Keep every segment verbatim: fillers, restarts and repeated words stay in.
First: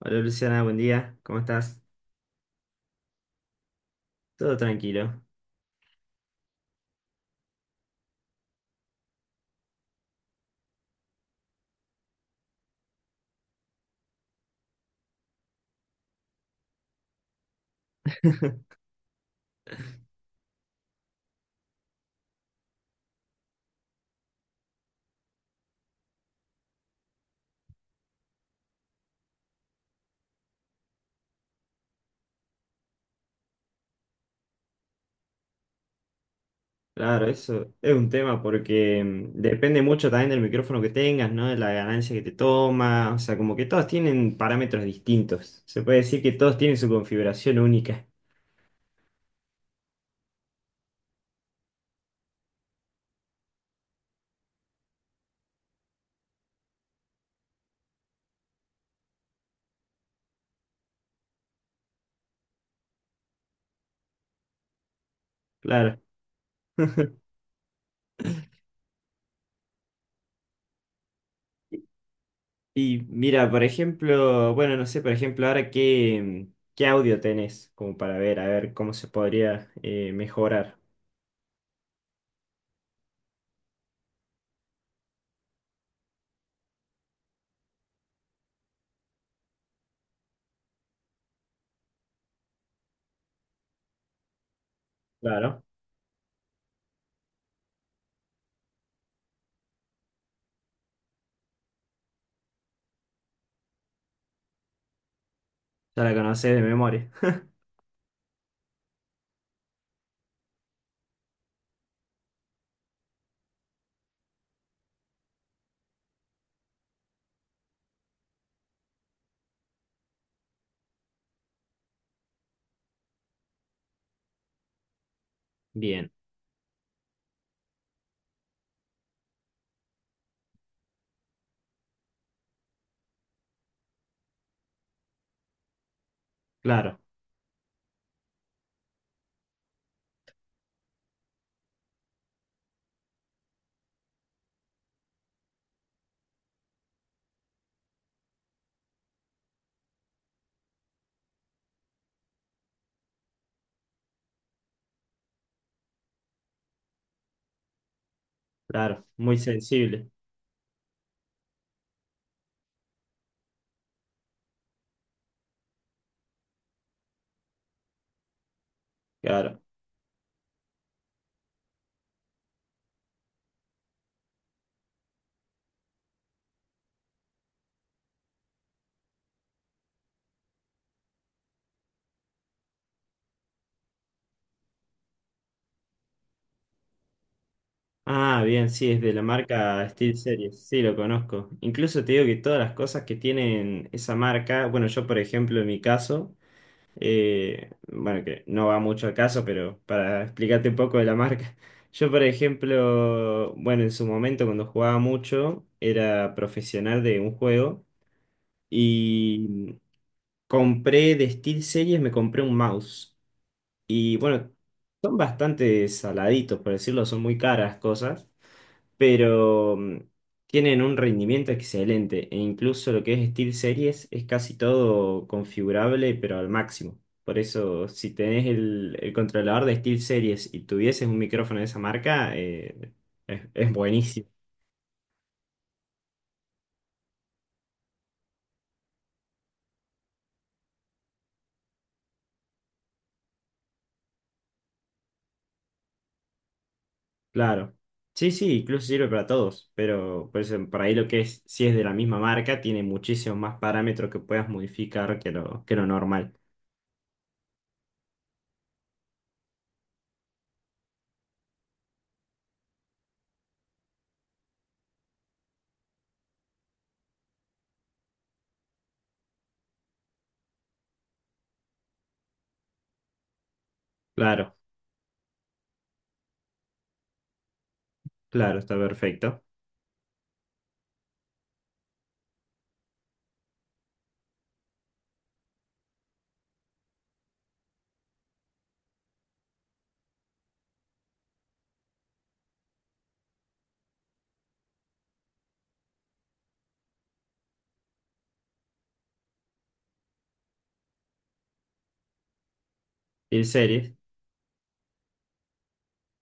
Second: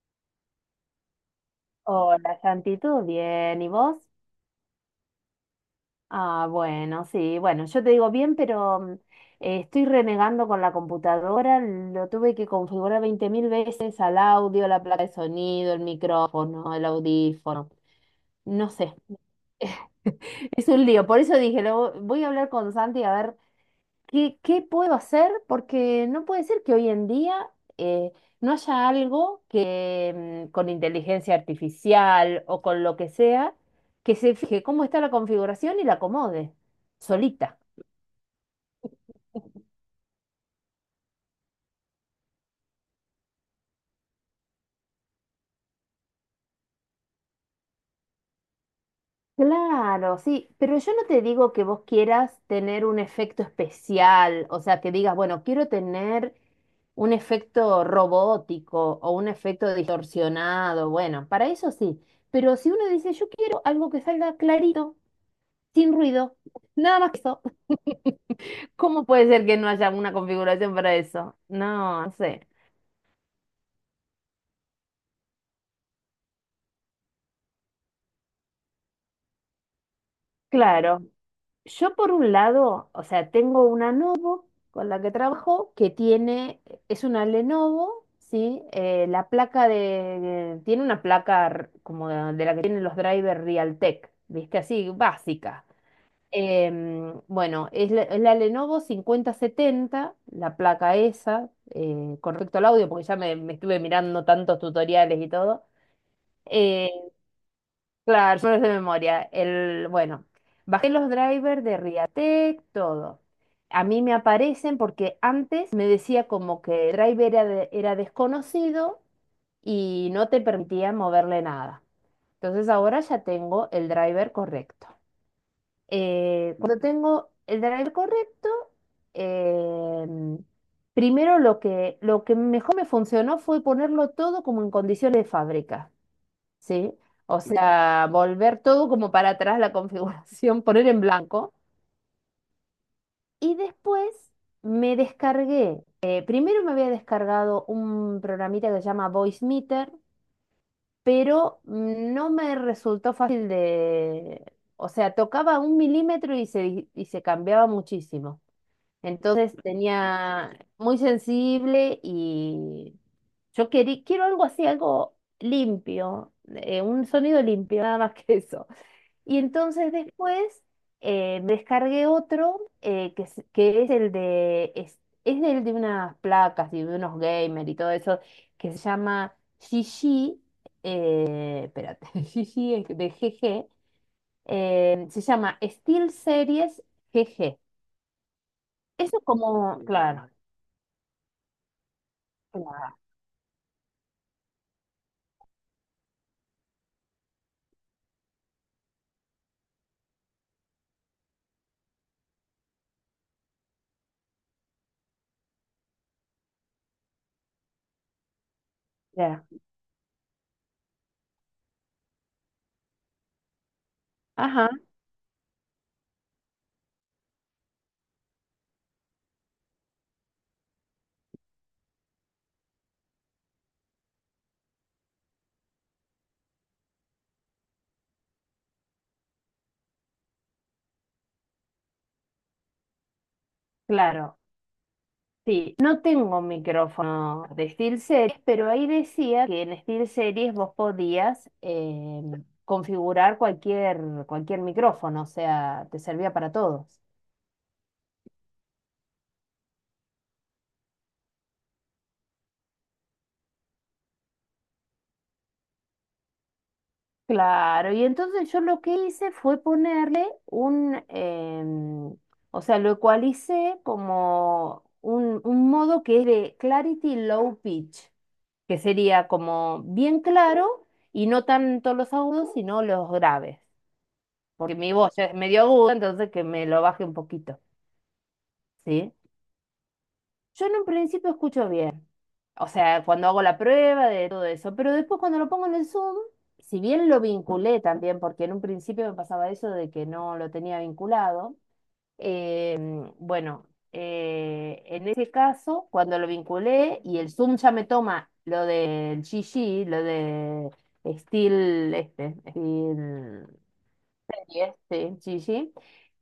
Hola Luciana, buen día, ¿cómo estás? Hola, Santi, ¿tú bien? ¿Y vos? Todo tranquilo. Ah, bueno, sí, bueno, yo te digo bien, pero mm, eh, estoy renegando con la computadora, lo tuve que configurar veinte mil veces al audio, la placa de sonido, el micrófono, el audífono, no sé, es un lío, por eso dije, lo, voy a hablar con Santi a ver. ¿Qué, qué puedo hacer? Porque no puede ser que hoy en día, eh, no haya algo que, mm, con inteligencia artificial o con lo que sea, que se fije cómo está la configuración y la acomode Claro, solita. eso es un tema porque mm, depende mucho también del micrófono que tengas, ¿no? De la ganancia que te toma, o sea, como que todos tienen parámetros distintos. Se puede decir que todos tienen su configuración única, Claro, sí, pero yo no te digo que vos quieras tener un efecto especial, o sea, que digas, bueno, quiero tener un efecto robótico o un efecto distorsionado, bueno, para eso sí, pero si uno dice, yo quiero algo que salga clarito sin claro. ruido, nada más que eso. ¿Cómo puede ser que no haya una configuración para eso? No, no sé. Y mira, por ejemplo, bueno, no sé, por ejemplo, ahora qué, mm, qué audio tenés, como para ver, a ver cómo se podría eh, mejorar. Claro, yo por un lado, o sea, tengo una Lenovo con la que trabajo que tiene, es una Lenovo, ¿sí? Eh, la placa de, eh, tiene una placa r- como de, de la que tienen los drivers Realtek, ¿viste? Así, Claro, básica. Em, bueno, es la, es la Lenovo cincuenta setenta, la placa esa, eh, con respecto al audio, porque ya me, me estuve mirando tantos tutoriales y todo. ya la conocés de Eh, memoria. claro, yo no es de memoria. El, bueno, bajé los drivers de Riatec, todo. A mí me aparecen porque antes me decía como que el driver era, de- era desconocido y no te permitía moverle nada. Entonces ahora ya tengo el driver correcto. Bien, Eh, cuando tengo el driver correcto, eh, primero lo que, lo que mejor me funcionó fue ponerlo todo como en condiciones de fábrica, ¿sí? claro, O sea, volver todo como para atrás la configuración, poner en blanco. Y después me descargué. Eh, primero me había descargado un programita que se llama Voice Meter, pero no me resultó fácil de... O sea, tocaba un milímetro y se, y se cambiaba muchísimo. claro, muy Entonces sensible. tenía muy sensible y yo querí, quiero algo así, algo limpio, eh, un sonido limpio, nada más que eso. Y Claro. entonces después, eh, me descargué otro, eh, que, es, que es el de, es, es del de unas placas y de unos gamers y todo eso, que se llama Gigi, eh, espérate, Gigi es de G G, eh, se llama Steel Series G G. Ah, bien, sí, es de Eso la es como, marca Steel claro. Series. Sí, lo conozco. Incluso te digo que todas las Claro, cosas que tienen esa marca, bueno, yo por ejemplo en mi caso, eh, bueno, que no va mucho al caso, pero para explicarte un poco de la marca, yo por ejemplo, bueno, en su momento cuando jugaba mucho, era profesional de un juego ya. y compré de Steel Series, me compré un mouse. Y bueno, Ajá, son bastante saladitos, por decirlo, son muy caras cosas. Pero mm, tienen un rendimiento excelente e incluso lo que es SteelSeries es casi todo configurable, pero al máximo. Por eso, si tenés el, el controlador de SteelSeries y tuvieses un micrófono de esa marca, eh, es, es buenísimo, claro. Sí, no tengo micrófono de SteelSeries, pero ahí decía que en SteelSeries vos podías, eh, configurar cualquier, cualquier micrófono, o sea, te servía para todos. claro. Sí, sí, incluso sirve para todos, pero por eso, por ahí lo que es, si es de la misma marca, tiene muchísimos más parámetros que puedas modificar que lo, que lo normal. Claro, y entonces yo lo que hice fue ponerle un, em, o sea, lo ecualicé como un, un modo que es de Clarity Low Pitch, que sería como bien claro y no tanto los agudos, sino los graves, Claro, porque mi voz ya es medio aguda, entonces que me lo baje un poquito, claro, está ¿sí? perfecto. Yo en un principio escucho bien, o sea, cuando hago la prueba de todo eso, pero después cuando lo pongo en el Zoom, si bien lo vinculé también, porque en un principio me pasaba eso de que no lo tenía vinculado. Em, bueno, eh, en ese caso, cuando lo vinculé y el Zoom ya me toma lo del G G, lo de Steel, este, Steel SteelSeries. Series, sí, G G.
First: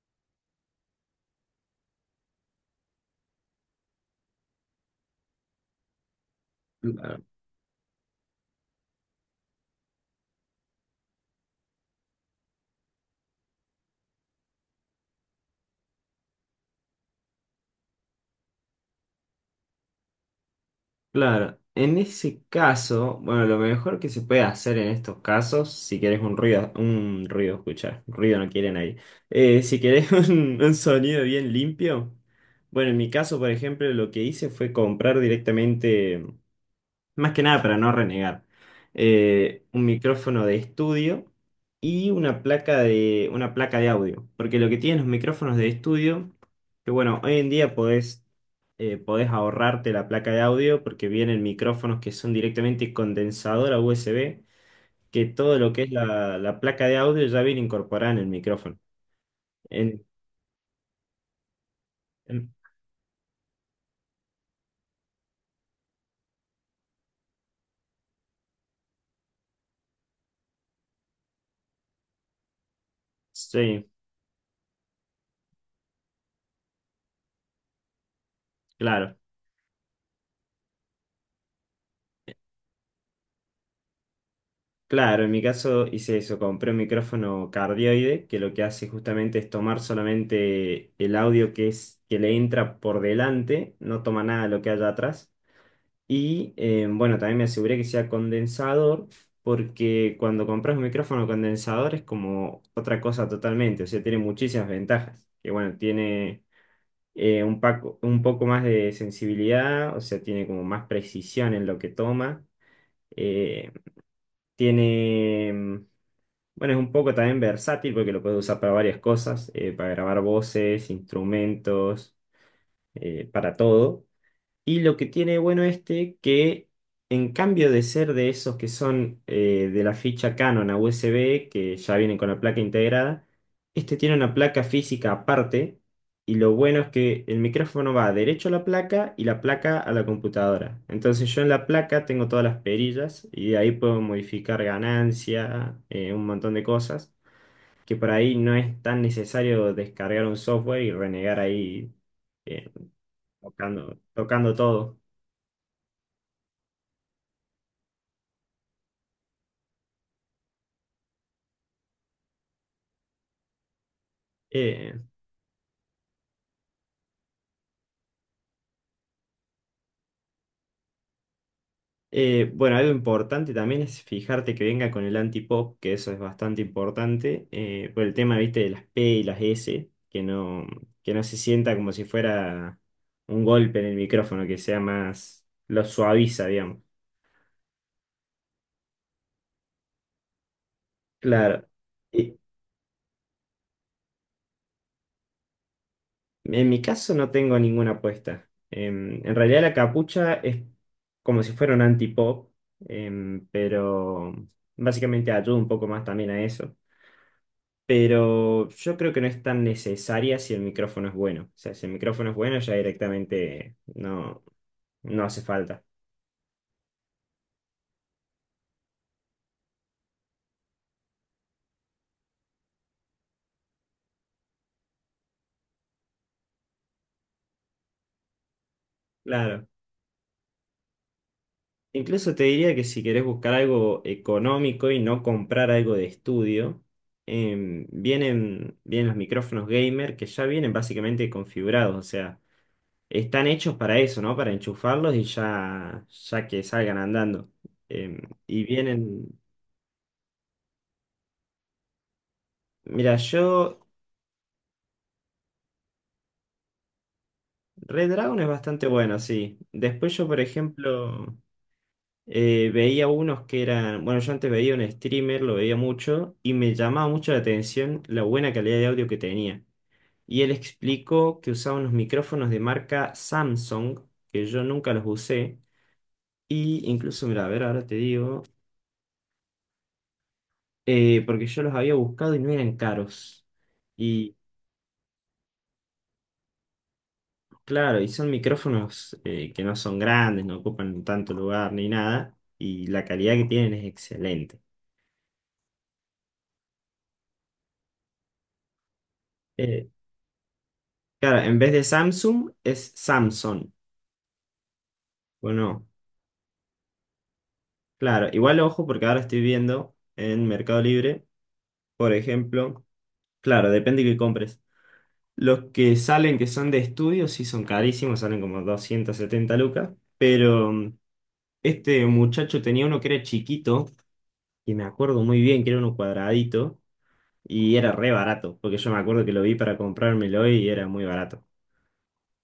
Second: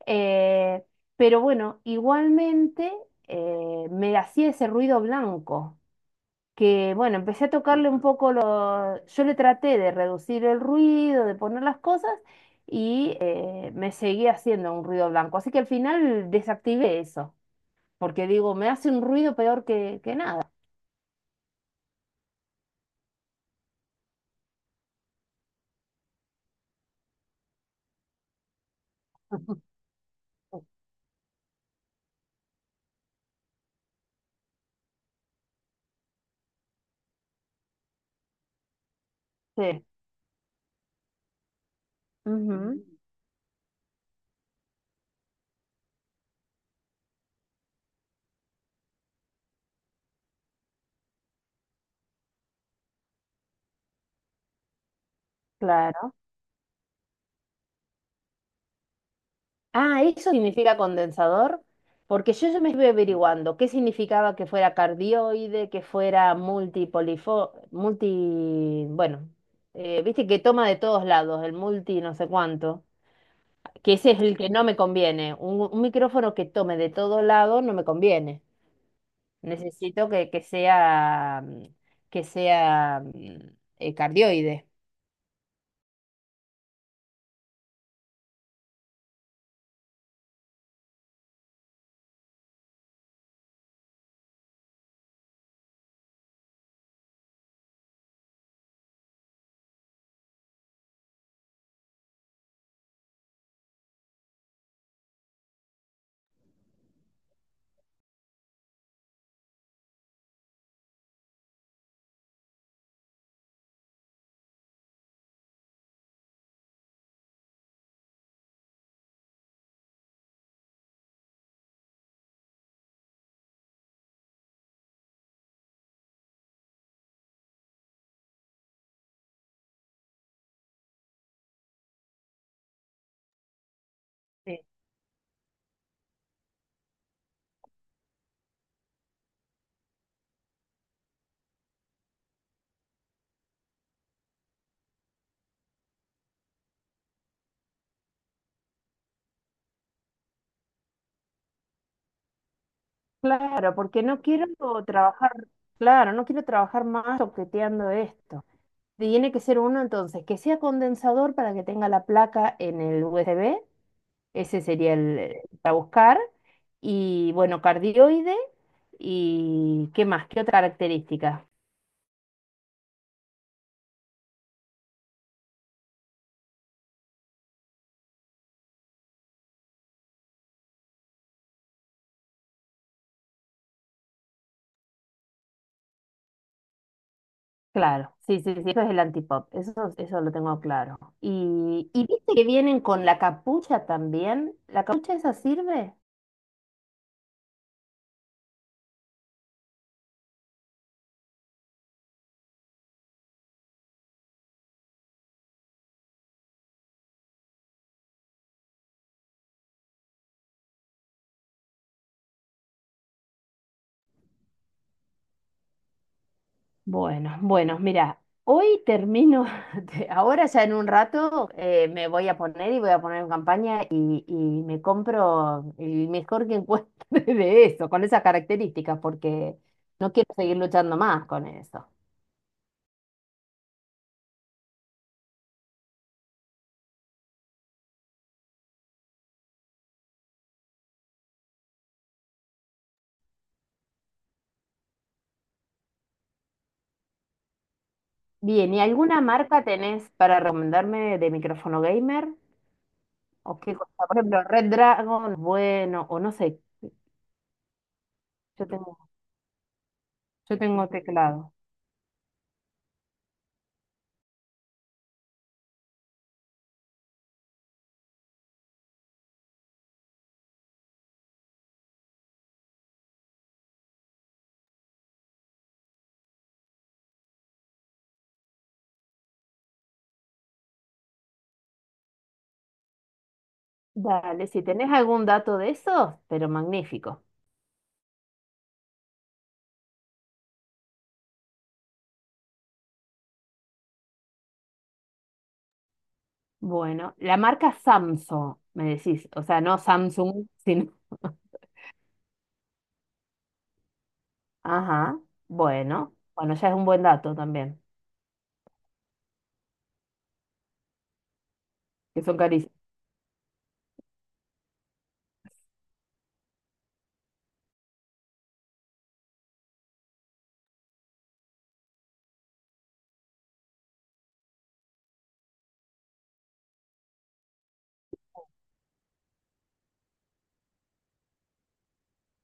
eh, pero bueno, igualmente, eh, me hacía ese ruido blanco que, bueno, empecé a tocarle un poco lo... Yo le traté de reducir el ruido, de poner las cosas y, eh, me seguía haciendo un ruido blanco. Así que al final desactivé eso, porque digo, me hace un ruido peor que, que nada. Claro, en ese caso, bueno, lo mejor que se puede hacer en estos casos, si querés un ruido, un ruido, escuchar, ruido no quieren ahí, Eh, si querés un, un sonido bien limpio, bueno, en mi caso, por ejemplo, lo que hice fue comprar directamente, más que nada para no renegar, eh, un Sí. micrófono de estudio y una placa Ujú, de, una placa de audio, porque lo que tienen los micrófonos de estudio, que bueno, hoy en día podés eh, podés ahorrarte la placa de audio porque vienen micrófonos que son directamente condensadora U S B, que todo lo que es claro. la, la placa de audio ya viene incorporada en el micrófono. Ah, En- eso significa condensador, porque yo en- ya me estuve averiguando qué significaba que fuera cardioide, que fuera multipolifo, multi, bueno, eh, viste que toma de todos lados, el multi no sé cuánto, sí, que ese es el que no me conviene. Un, un micrófono que tome de todos lados no me conviene. claro. Necesito que, que sea, mm, que sea, mm, eh, cardioide. Claro, en mi caso hice eso, compré un micrófono cardioide que lo que hace justamente es tomar solamente el audio que es que le entra por delante, no toma nada de lo que haya atrás. Y eh, bueno, también me aseguré que sea condensador, porque cuando compras un micrófono condensador es como otra cosa totalmente, o sea, tiene muchísimas ventajas. Que bueno, tiene eh, un, paco- un poco más de sensibilidad, o sea, tiene como más precisión en lo que toma. eh, tiene, mm, bueno, es un poco también versátil porque lo puedes usar para varias cosas, eh, para grabar voces, instrumentos, eh, para todo. Y lo que tiene bueno este, que en cambio de ser de esos que son eh, de la ficha Canon a U S B, que ya vienen con la placa integrada, este tiene una placa física aparte. Y lo bueno es que el micrófono va derecho a la placa y la placa a la computadora. Entonces yo en la placa tengo todas las perillas y de ahí puedo modificar ganancia, eh, un montón de cosas, que por ahí no es tan necesario descargar un software y renegar ahí eh, Claro, tocando, porque no quiero tocando todo. trabajar, claro, no quiero trabajar más toqueteando esto. Tiene que ser uno entonces que sea condensador para que tenga la placa en el U S B, ese sería Eh, el, eh, para buscar, y bueno, cardioide, y ¿qué más? ¿Qué otra característica? eh, bueno, algo importante también es fijarte que venga con el antipop, que eso es bastante importante, eh, por el tema, viste, de las P y las S, que no, que no se sienta como si fuera un golpe en el micrófono, que sea más, lo suaviza, digamos. Claro, sí, sí, sí, eso es el antipop, eso, eso lo tengo claro. Claro. Y, y viste Y que vienen con la capucha también, ¿la capucha esa sirve? en mi caso no tengo ninguna apuesta. Em, en realidad la capucha es como si fuera un antipop, em, pero básicamente ayuda un poco más también a eso. Pero yo creo que no es tan necesaria si el micrófono es bueno. O sea, si el micrófono es bueno, ya directamente no, no hace falta. Bueno, bueno, mira, hoy termino, de- ahora ya en un rato, eh, me voy a poner y voy a poner en campaña y, y me compro el mejor que encuentre de eso, con esas características, porque Claro. no quiero seguir luchando más con eso. Incluso te diría que si querés buscar algo económico y no comprar algo de estudio, em, vienen, vienen los micrófonos gamer que ya vienen básicamente configurados, o sea, están hechos para eso, ¿no? Para enchufarlos y ya, ya que salgan andando. Em, y Bien, ¿y alguna vienen, marca tenés para recomendarme de micrófono gamer? mira, ¿O qué yo cosa? Por ejemplo, Red Dragon, bueno, o no sé, Red Dragon es yo bastante tengo, bueno, sí. Después yo, por yo tengo ejemplo, teclado. eh, veía unos que eran, bueno, yo antes veía un streamer, lo veía mucho, y me llamaba mucho la atención la buena calidad de audio que tenía. Y él explicó que usaba unos micrófonos de marca Samsung, que yo nunca los usé, y incluso, mira, a ver, ahora te digo, eh, porque yo los había buscado y no eran caros. Dale, si tenés algún dato de eso, pero magnífico. Claro, y son micrófonos eh, que no son grandes, no ocupan tanto lugar ni nada, y la calidad que tienen es excelente. Bueno, la marca Samsung, me decís, o sea, no Eh, Samsung, sino... claro, en vez de Samsung es Samsung. Ajá, Bueno, bueno, bueno, ya es un buen dato también, claro, igual ojo porque ahora estoy viendo en Mercado Libre, por que son carísimos. ejemplo, claro, depende que compres. Los que salen que son de estudio sí son carísimos, salen como doscientas setenta lucas, pero mm, este muchacho tenía uno que era chiquito, y me acuerdo muy bien que era uno cuadradito. Y era re barato, porque yo me acuerdo que lo vi para comprármelo y era muy barato.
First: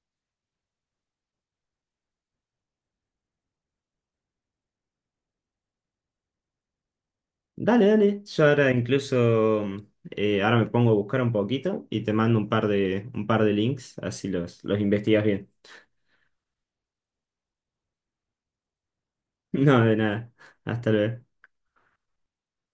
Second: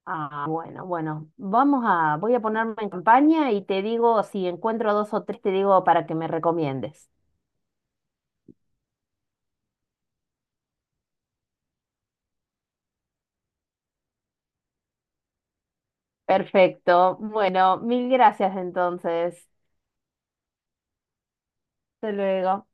Ah, bueno, bueno, vamos a, voy a ponerme en campaña y te digo, si encuentro dos o tres, te digo para que me recomiendes. Dale, dale. Yo ahora incluso, mm, eh, ahora me pongo a buscar un poquito y te mando un par de, un par de links, así los, los investigas bien. Perfecto, bueno, mil gracias entonces. No, de nada. Hasta luego. Hasta luego.